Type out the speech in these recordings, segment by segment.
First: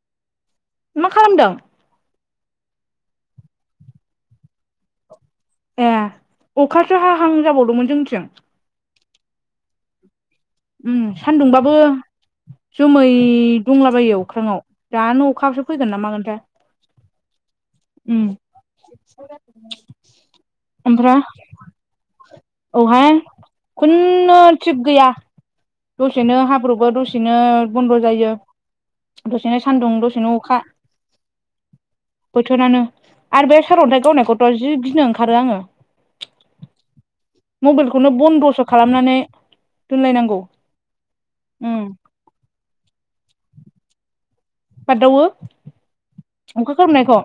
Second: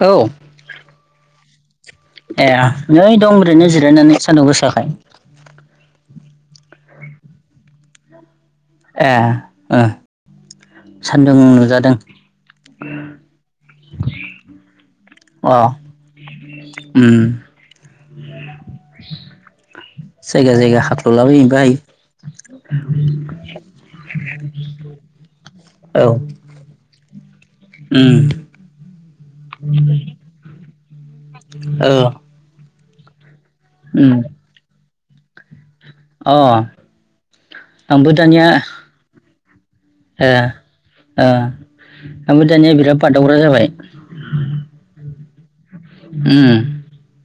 औ मा खालामदों एह नै दं ओरैनो जिरायनानै सान्दुं गोसाखाय ए अखासो हाहां जाबावदोंमोन जोंनिथिं। एह ओ उम सान्दुं सान्दुंबाबो नुजादों जोमै दंलाबायो अख्राङाव दानो अ अखासो फैगोन ना मागोन थाय उम उम जायगा जायगा [inaudible] आमफ्राय हाख्ल'लाबायनोबो हायो औहाय खुन्नु थिग गैया दसेनो हाब्रबो दसेनो बन्द' उम जायो दसेनो सान्दुं दसेनो अखा औ [inaudible] बोथोरानो आरो बे सारअन्थाइ उम गावनायखौथ' जि गिनो ओंखारो आङो अ आंबो मबाइलखौनो दानिया बन्दसो खालामनानै ओ दोनलायनांगौ ओ उम ओमफाय दानिया बिराद बादावग्रा जाबाय बारदावो उम अखा खोरोमनायखौ?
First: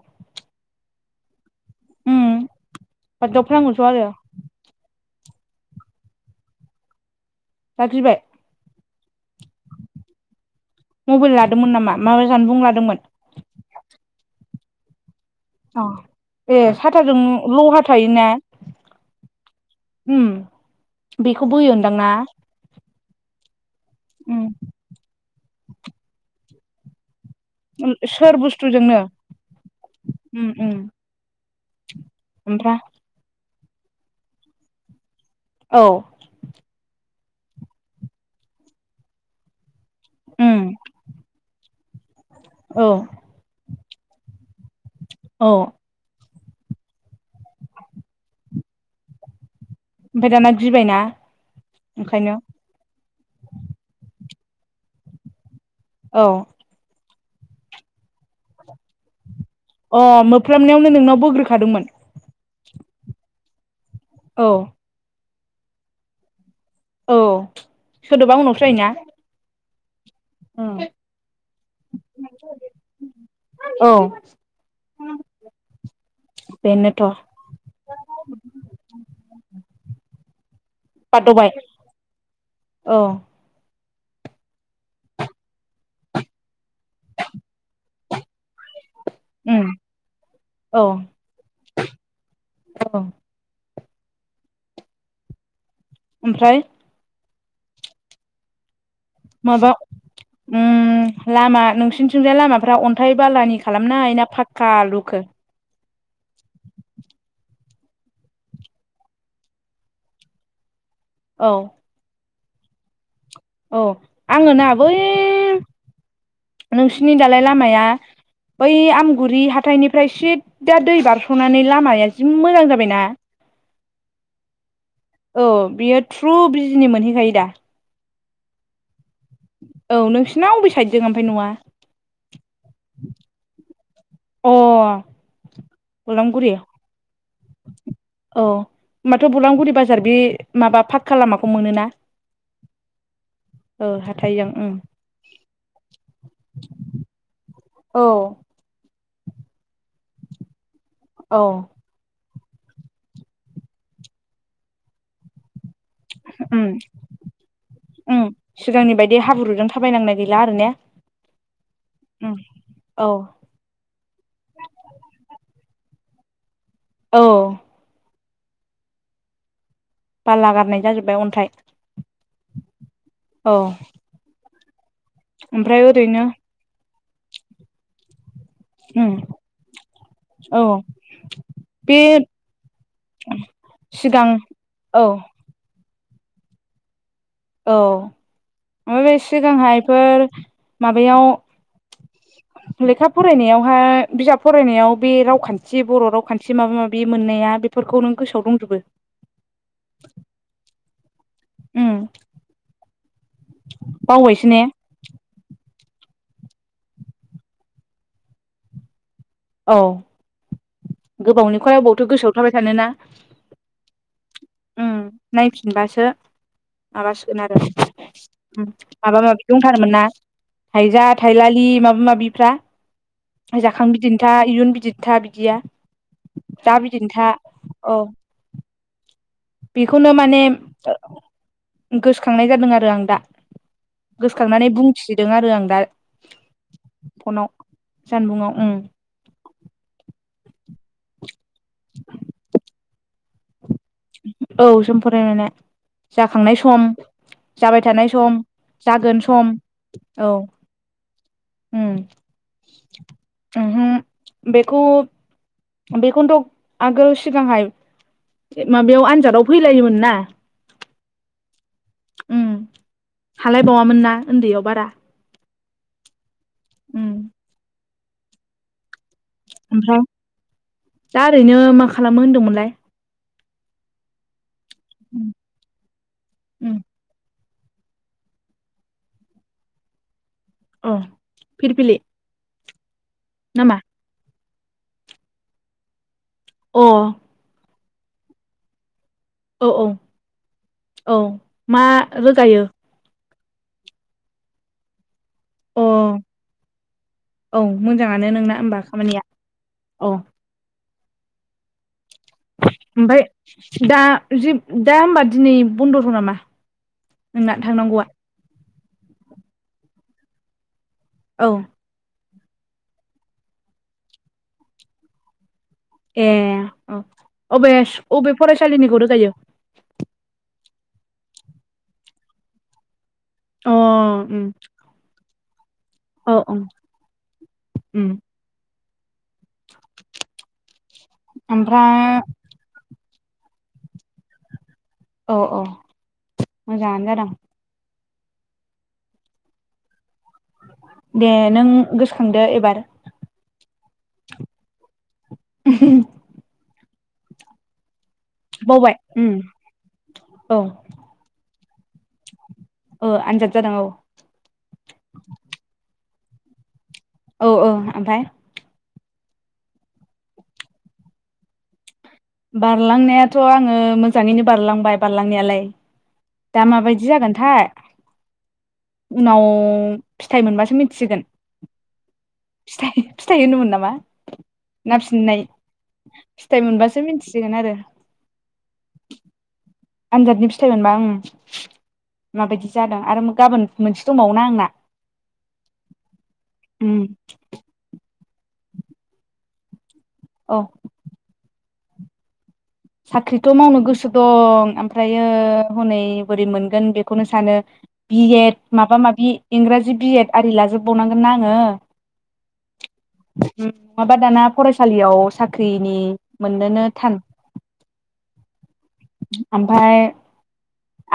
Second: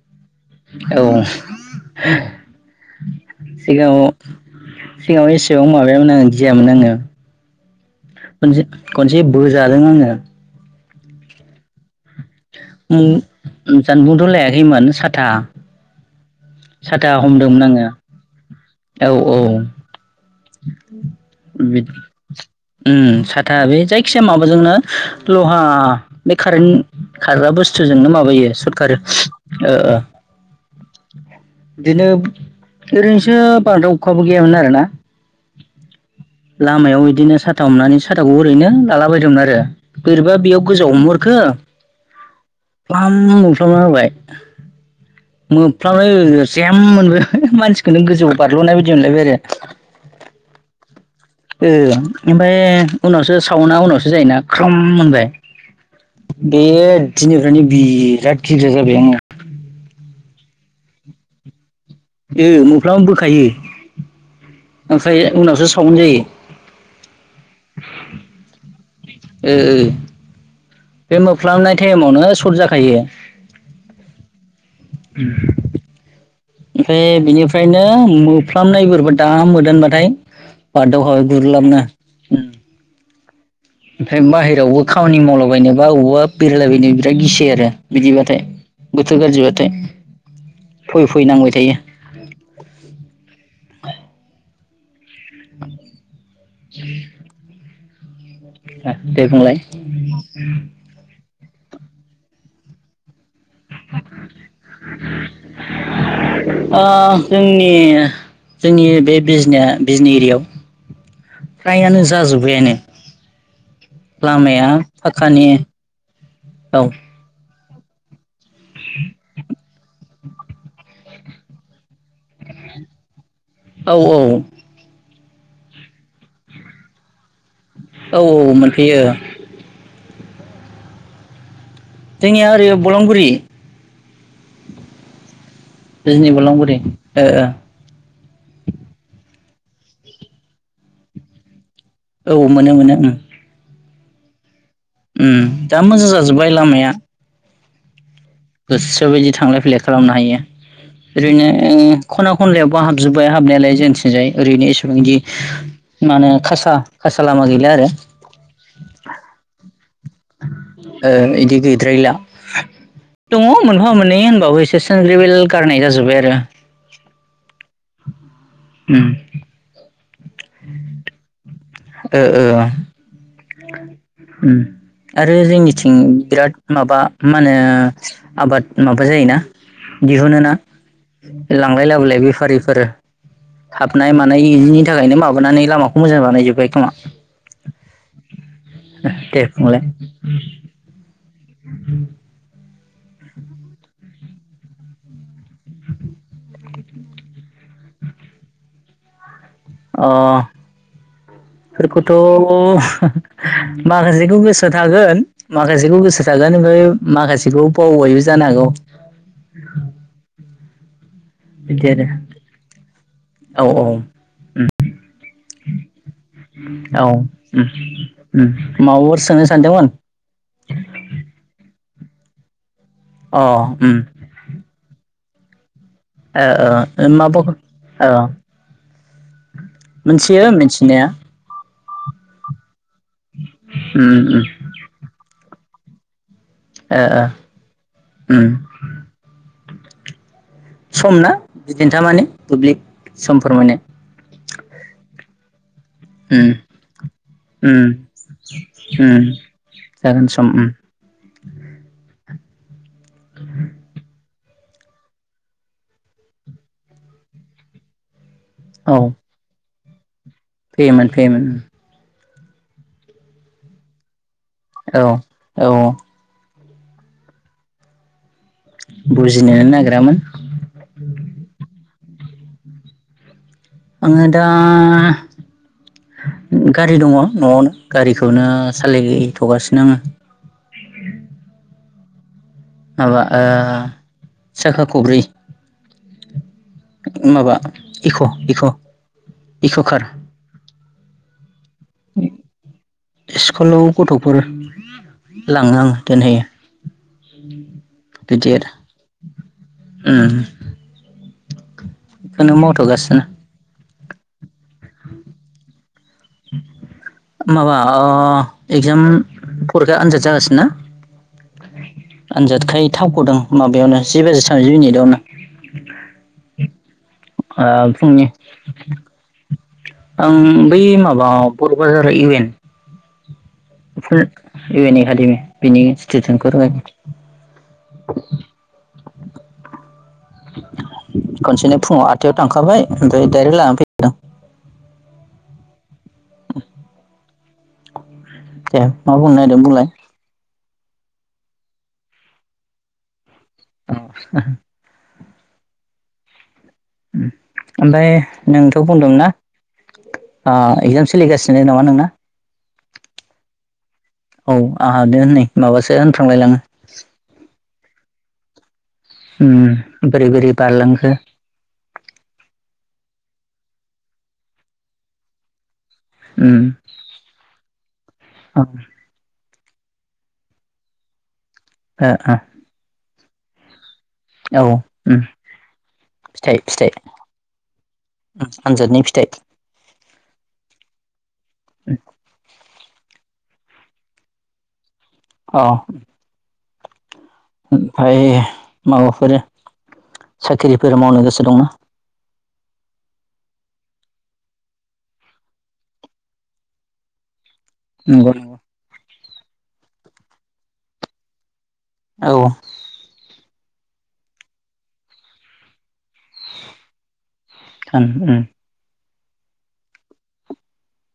औ उम बारदावफ्लाङोथ' सिगाङाव आरो सिगाङाव एसेबां माबायामोन आङो गियामोन आङो दा गिबाय खनजि खनसे बोजादों आङो मबाइल लादोंमोन नामा? माबा जानबुं लादोंमोन उम जानबुंथ' लायाखैमोन साथा अ एह साथा साथाजों हमदोंमोन लहा आङो थायोना? औ औ उम बेखौ बोयोनदां ना उम साथा बे जायखिया माबाजोंनो लह हा बे खारेन्ट खारग्रा बुस्थुजोंनो सोर माबायो सटखारो बुस्थुजोंनो ओ ओ उम उम बिदिनो ओमफ्राय ओरैनोसो बारदाव अखाबो गैयामोन आर ना औ लामायाव इदिनो साथा हमनानै साथाखौ ओरैनो लाला बायदोंमोन आरो बोरैबा बेयाव उम गोजाव हमहरखो औ फ्लाम मोफ्लामना होबाय मोफ ओमफ्राय होग्रो जेम मोनबाय मानसिखौनो गोजौआव बारल'नाय बायदि मोनलायबाय आरो ओमफाय दाना गिबायना? ओं ओंखायनो ओमफाय उनावसो सावना उनावसो जायोना ख्रोम होनबाय औ बे दिनिफ्रायनो बिराद गिग्रा जाबाय आङो अ मोफ्लामनायावनो नोंनाव बोग्रोखादोंमोन? ओ मोफ्लामबानो बोखायो औ ओमफ्राय उनावसो साउन्ड जायो। औ सोदोबा उनावसो जायो ना? ओ बे मोफ्लामनाय टाइमावनो सर्ट जाखायो। औ [unintelligible] बेनोथ' ओमफाय बिनिफ्रायनो मोफ्लामनाय बोरैबा दा मोदोनबाथाय बादाव खाबाय बारद'बाय गुरलाबनो उम औ ओमफ्राय बाहेरायावबो खामानि मावलाबायनोबा अबावबा बेरायलायबाय नो बिराद गिसै आरो बिदिबाथाय गोथोर उम गाज्रिबाथाय औ फै फैनांबाय थायो। औ ओमफ्राय [inaudible] दे बुंलाय माबा उम लामा नोंसिनिथिंजाय लामाफ्रा अन्थाइ बालानि खालामनाय ना फाक्का लुखो? एह जोंनि बे बिजनिया बिजनि एरिआव औ फ्रायानो जाजोब बायानो औ आङो ना बै औ नोंसिनि दालाय लामाया बै आमगुरि हाथाइनिफ्राय सिददा दै बारस'नानै लामाया जि मोजां जाबायना औ औ औ बियो थ्रु बिजनि मोनहैखायो दा औ औ मोनफैयो नाव अबे साइददों ओमफाय नङा जोंनिया ओरै बलंगुरि अ बिजनि बलामगुरि बलंगुरि ओ ओ औ होमबाथ' बलांगुरि बाजार बे माबा पाक्का लामाखौ मोनोना औ मोनो मोनो ओं ओ हाथाइजों उम दा मोजां जाजोब्बाय लामाया अ गोसोबायदि थांलाय फैलाय खालामनो हायो औ ओरैनो ओं खना खनलायावबो हाबजोबबाय हाबनायालाय जोंथिंजाय ओरैनो एसेबांदि माने उम खासा-खासा लामा गैला आरो। उम सिगांनि बायदि हाब्रुजों थाबायनांनाय गैला आरो ने ओ इदि गैद्रायला। औ दङ मोनफा मोननै होनबाबो एसे सोनग्रिबिल गारनाय जाजोब्बाय आरो। औ। उम। बाला गारनाय जाजोब्बाय अन्थाइ। ओ ओ औ उम। आरो ओमफ्राय जोंनिथिं ओरैनो बिराद माबा मा नो। आबाद माबा उम जायोना दिहुनो ना। औ लांलाय बे लाबोलाय बेफारिफोर हाबनाय सिगां मानाय इदिनि औ थाखायनो माबानानै लामा खौ मोजां बानाय जोब्बाय खोमा। औ [unintelligible] दे सिगांहाय बुंलाय बेफोर माबायाव। लेखा फरायनायावहा बिजाब फरायनायाव बे राव खान्थि बर' राव खान्थि माबा माबि मोननाया बेफोरखौ नों गोसौ दंजोबो। ओ उम बेफोरखौथ'। माखासेखौ बावबायसो ने गोसो थागोन। माखासेखौ गोसो थागोन बै माखासेखौ बावबायबो जानो हागौ। औ। गोबावनि खरा बिदि बावथो आरो गोसोआव थाबाय थानोना। औ औ उम नायफिनबासो। औ माबासिगोन आरो उम उम माबाफोर माबा माबि सोंनो सानदोंमोन दंथारोमोन ना। थाइजा थाइलालि माबा मा बिफ्रा अ जाखां उम बिदिन्था इयुन बिदिन्था बिदिया। ओ ओ दा [unintelligible] बिदिन्था औ ओ बेखौनो माने मोनथियो मिथिनाया। गोसोखांनाय जादों आरो आं दा उम उम गोसोखांनानै बुंथिदों आरो आं दा। ओ फनाव जानबुंआव उम। सम ना बिदिन्था माने बुब्लि समफोर माने औ जों फरायनायना उम जाखांनाय सम। जाबाय उम थानाय सम जागोन उम सम जागोन औ। सम उम हम। [inaudible] बेखौ बेखौनोथ' आगोल सिगांहाय माबायाव आनजादाव फैलायोमोन ना। फेयोमोन फैयोमोन। उम हालायबावामोन ना उन्दैयाव बारा। औ औ। उम। बुजिनोनो ओमफ्राय नागिरामोन दा ओरैनो मा खालामो होनदोंमोनलाय। आङो दा उम गारि दङ न'आवनो। गारिखौनो सालायथ'गासिनो आङो। अ फिरबिलि। माबा ओ साखा खब्रि। अ माबा इक' इक' औ इक' कार। औ मा रोगायो। स्कुलाव गथ'फोर लाङो अ आं दोनहैयो। औ मोजाङानो बिदि नोंना आरो होमबा खामानिया औ। उम बेखौनो ओमफ्राय मावथ'गासिनो। दा जे दा होमबा दिनै बन्द। माबा इक्जाम फरिखा आनजाद जागासिनोना औ आनजादखाय थावगदोंं माबायावनो जि बाजि थामजि मिनिटआवनो ए औ अबे फुंनि अबे फरायसालिनिखौ रोगायो आं बै माबा बर' बाजार इउ एन अ फुल उम इ एन एकादेमी बिनि औ औ स्टूदेनफोर खौ उम रीगायी खनसेनो फुङाव ओमफ्राय आथायाव थांखाबाय [inaudible] औ औ मोजाङानो जादों दे मा बुंनो नागिरदों बुंलाय दे नों गोसोखांदो एबार औ [unintelligible] ओमफ्राय नोंथ' बावबाय बुंदोंमोनना उम औ इगजाम सोलिगासिनो नामा नोंना ओ आनजाद जादों औ औ आंहा द होननै माबासो होनफ्र्लांलायलाङो औ औ ओमफ्राय उम बोरै बोरै बारलांखो बारलांनायाथ' आङो मोजाङैनो बारलांबाय बारलांनायालाय दा माबायदि जागोनथाय उनाव फिथाइ मोनबासो मिथिसिगोन ओ ओ फिथाइ फिथाइ होनोमोन नामा ना फिननाय फिथाइ फिथायाइ फिथाइ मोनबासो मिथि आनजादनि फिथाइ आनजादनि फिथाइ मोनबा ओ माबायदि जादों आरो गाबोन मोनसे दंबावोना आंना औ उम ओमफफ्राय माबाफोर औ साख्रिफोर मावनो गोसो दंना साख्रिथ' मावनो गोसो दं ओमफ्रायो हनै बोरै मोनगोन बेखौनो सानो बि नंगौ नंगौ एद माबा माबि इंराजि बिएद आरि लाजोबबावनांगोननाा आङो औ माबा दाना फरायसालियाव साख्रिनि मोननोनो थान थान उम ओमफफ्राय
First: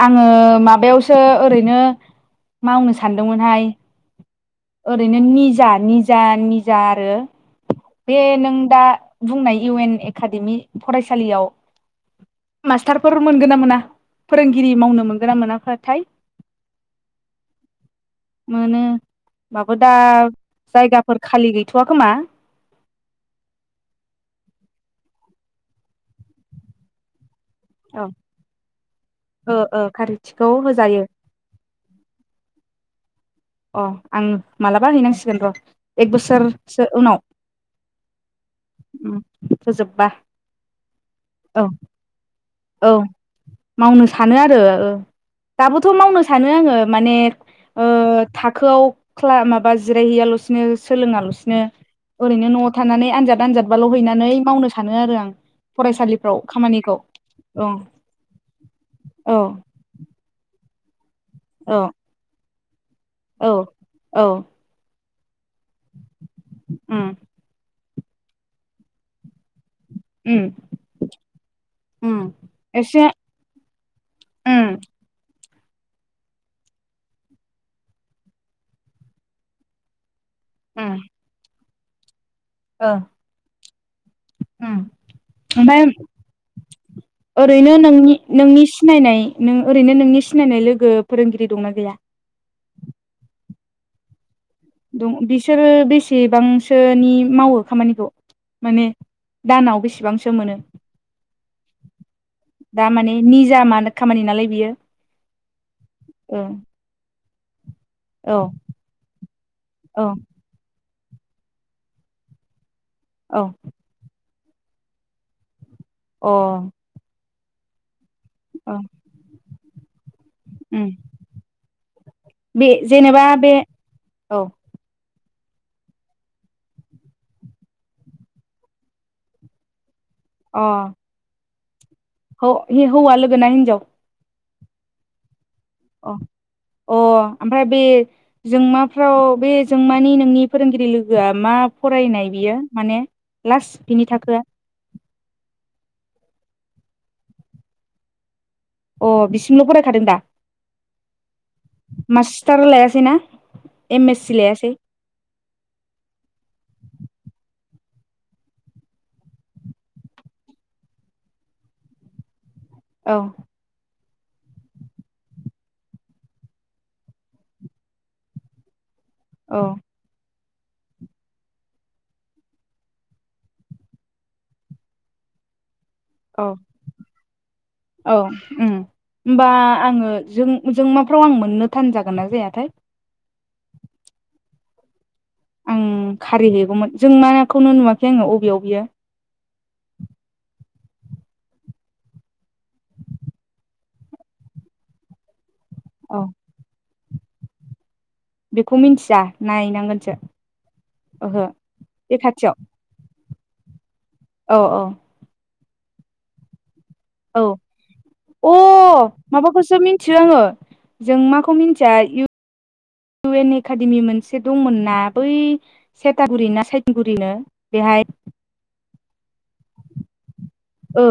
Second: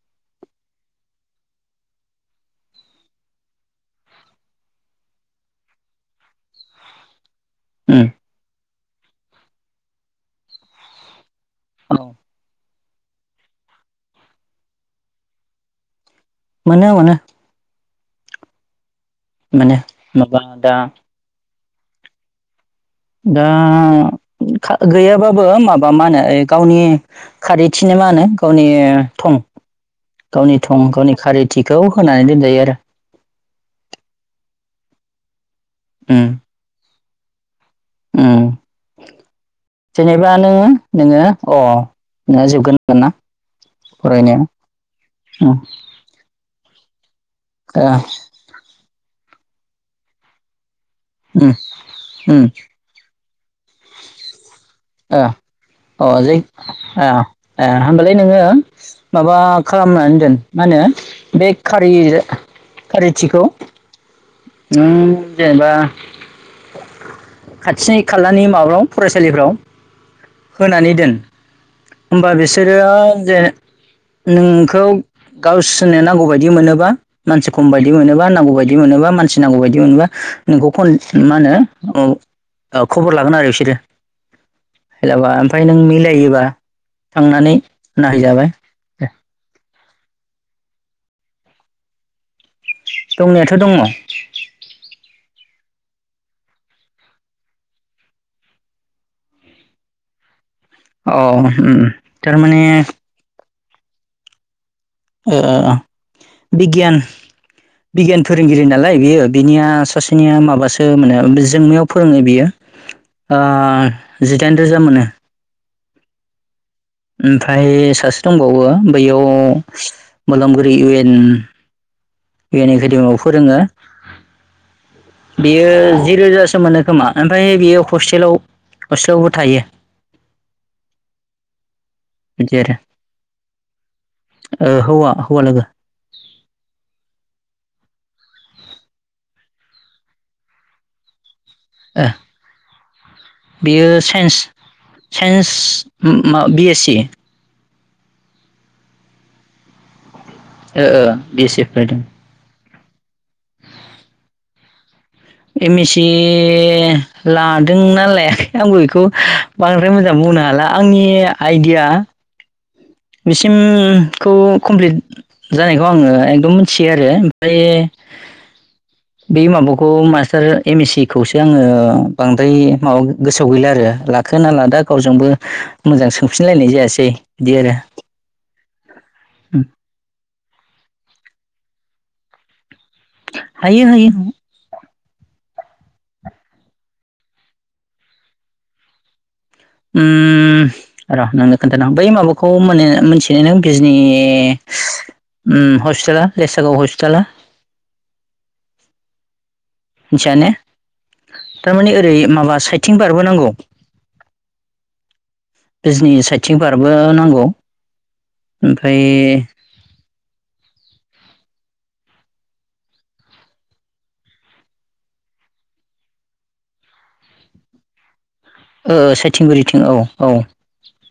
आङो माबायावसो ओरैनो मावनो सानदोंमोनहाय ओरैनो निजा निजा निजा आरो उम बे नों दा बुंनाय इउ एन एकाडेमि फरायसालियाव औ मास्टारफोर मोनगोन ना मोना फोरोंगिरि मावनो मोनगोन ना मोनाथाय? मोनो मोनो मोनो मोनो होनबाबो दा माबा दा जायगाफोर खालि गै [inaudible] दा गैयाबाबो माबा मा होनो गावनि खारैथिनो ओ मा होनो गावनि थं ओ खारिथिखौ गावनि थं होजायो गावनि खारिथिखौ होनानै दोनजायो आरो अ आं मालाबा हैनांसिगोन र' एक उम बोसोरसो उनाव उम फोजोबबा जेनेबा नोङो औ औ [unintelligible] मावनो सानो फरायनाया आरो आरो उम दाबोथ' मावनो सानो आङो माने ओ थाखोआव ख्ला मा बा जिरायहैयाल'सिनो उम सोलोङाल'सिनो उम ओरैनो न'आव थानानै आनजाद आनजादबाल' हैनानै मावनो सानो आरो आं ओ अ जै‌ फरायसालिफ्राव खामानिखौ आ औ आ होमबालाय नोङो माबा औ खालामनानै दोन मा होनो बे औ खारि खारिथिखौ औ औ नों जेनेबा उम खाथिनि खालानि माब्लाव फरायसालिफ्राव उम होनानै दोन। उम होमबा बिसोरोआ एसे जे उम नोंखौ गावसोरनो नांगौ बायदि मोनोबा मानसि खम बायदि मोनोबा नांगौ बायदि मोनोबा मान मिथिनांगौ बायदि मोनबा नोंखौ उम फन मा होनो औ ओ खबर लागोन आरो बिसोरो उम हेलाबा ओमफाय नों ओमफ्राय मिलायोबा थांनानै ओरैनो नायहैजाबाय नोंनि-नोंनि सिनायनाय नों ओरैनो नोंनि सिनायनाय लोगो फोरोंगिरि दंना गैया? दंनायाथ' दङ'। दं बिसोरो बेसेबांसोनि मावो खामानिखौ? माने दानाव बेसेबांसो मोनो? अ ओम थारमाने जा मानो खामानि नालाय बियो ओ औ बिगियान बिगियान औ फोरोंगिरि नालाय बियो बिनिया औ सासेनिया माबासो मानो जोंमायाव फोरोङो बियो ओ जिदाइन रोजा मोनो। अ ओमफाय सासे दंबावो अ बैयाव मोलामगुरि उम इउ एन इउ बे एन एकाडेमियाव जेनेबा बे फोरोङो। औ बेयो जि रोजासो मोनो खोमा ओमफाय बियो हस्टेलाव हस्टेलावबो थायो। अ अ बिदि आरो हि हौवा लोगो ना हिनजाव ओ हौवा हौवा लोगो अ अ ओमफाय बे जोंमाफ्राव बे जोंमानि नोंनि फोरोंगिरि लोगोआ मा ओ फरायनाय बियो माने लास्ट बियो बिनि साइन्स थाखोआ? साइन्स उम मा बि एस सि। अ बिसिमल' फरायखादों दा? ओ ओ बि एस सि फरायदों टार' लायासैना एम एस सि लायासै एम एस सि लादोंना लायाखै आंबो बेखौ बांद्राय मोजां बुंनो हाला आंनि आइडिया औ बिसिमखौ कमप्लिट जानायखौ आङो एकदम मोन्थियो आरो ओमफ्राय बे औ माबुखौ मास्टार एम एस सि खौसो आङो बांद्राय माबा गोसोआव गैला आरो लाखो ना लादा गावजोंबो मोजां औ सोंफिनलायनाय जायासै बिदि आरो औ उम होमबा आङो जों जों मा फ्राव आं मोननो थान जागोन ना जायाथाय? हायो हायो आं खारि हैैगौमोन जोंमा खौनो नुवाखै आङो अबेयाव बियो? उम ओम र' नोंनो खोन्थानो आं बै माबाखौ माने मोनथियो नों बिजनि ओम औ हस्पिटाला लेसागाव हस्पिटाला बेखौ मिन्थिया। मिथिया ने? थारमाने ओरै बे खाथियाव माबा साइथिं बारबोनांगौ। औ औ। बिजनि साइथिं बार - औ अ ओमफ्राय माबाखौसो मिन्थियो आङो जोंमाखौ मिन्थिया, इउ एन एकाडेमि मोनसे दंमोन ना बै सेतागुरि ना साइतिगुरिनो बेहाय? ओ साइथिंगुरिथिं औ औ। ओ।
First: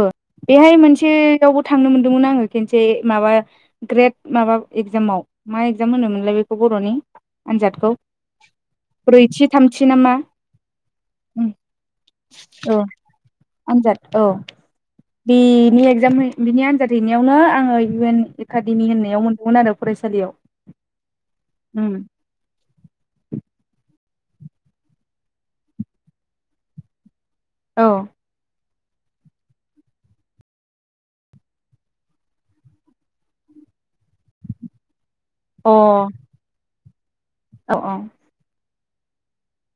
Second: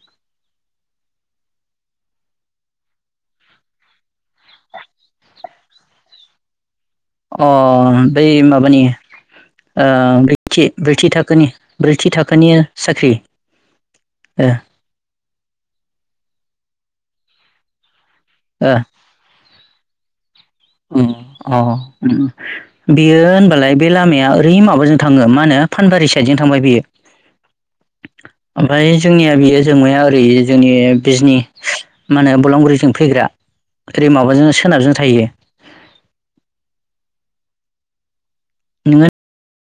बेहाय मोनसेयावबो थांनो मोनदोंमोन आङो खेनसे माबा ग्रेट माबा एगजामाव। मा एगजाम होनोमोनलाय बेखौ बर'नि? अ आनजादखौ बै माबानि ब्रैथि थामथि ओ‌ ना मा ब्रैथि ब्रैथि थाखोनि ब्रैथि थाखोनि औ साख्रि आनजाद औ बेनि एगजाम बिनि आनजाद हैनायावनो आङो इउ एन एकादेमि होननायाव मोनदोंमोन आरो फरायसालियाव। ओम अ उम ओम बेयो होनबालाय बे लामाया ओरै माबाजों थाङो मा होनो फानबारि साइदजों थांबाय बियो। औ। ओमफाय जोंनिया बियो जोंमाया ओरै जोंनि बिजनि मा होनो बलांगुरिजों फैग्रा। ओरै माबाजों सोनाबजों थायो। अ। औ औ। नोङो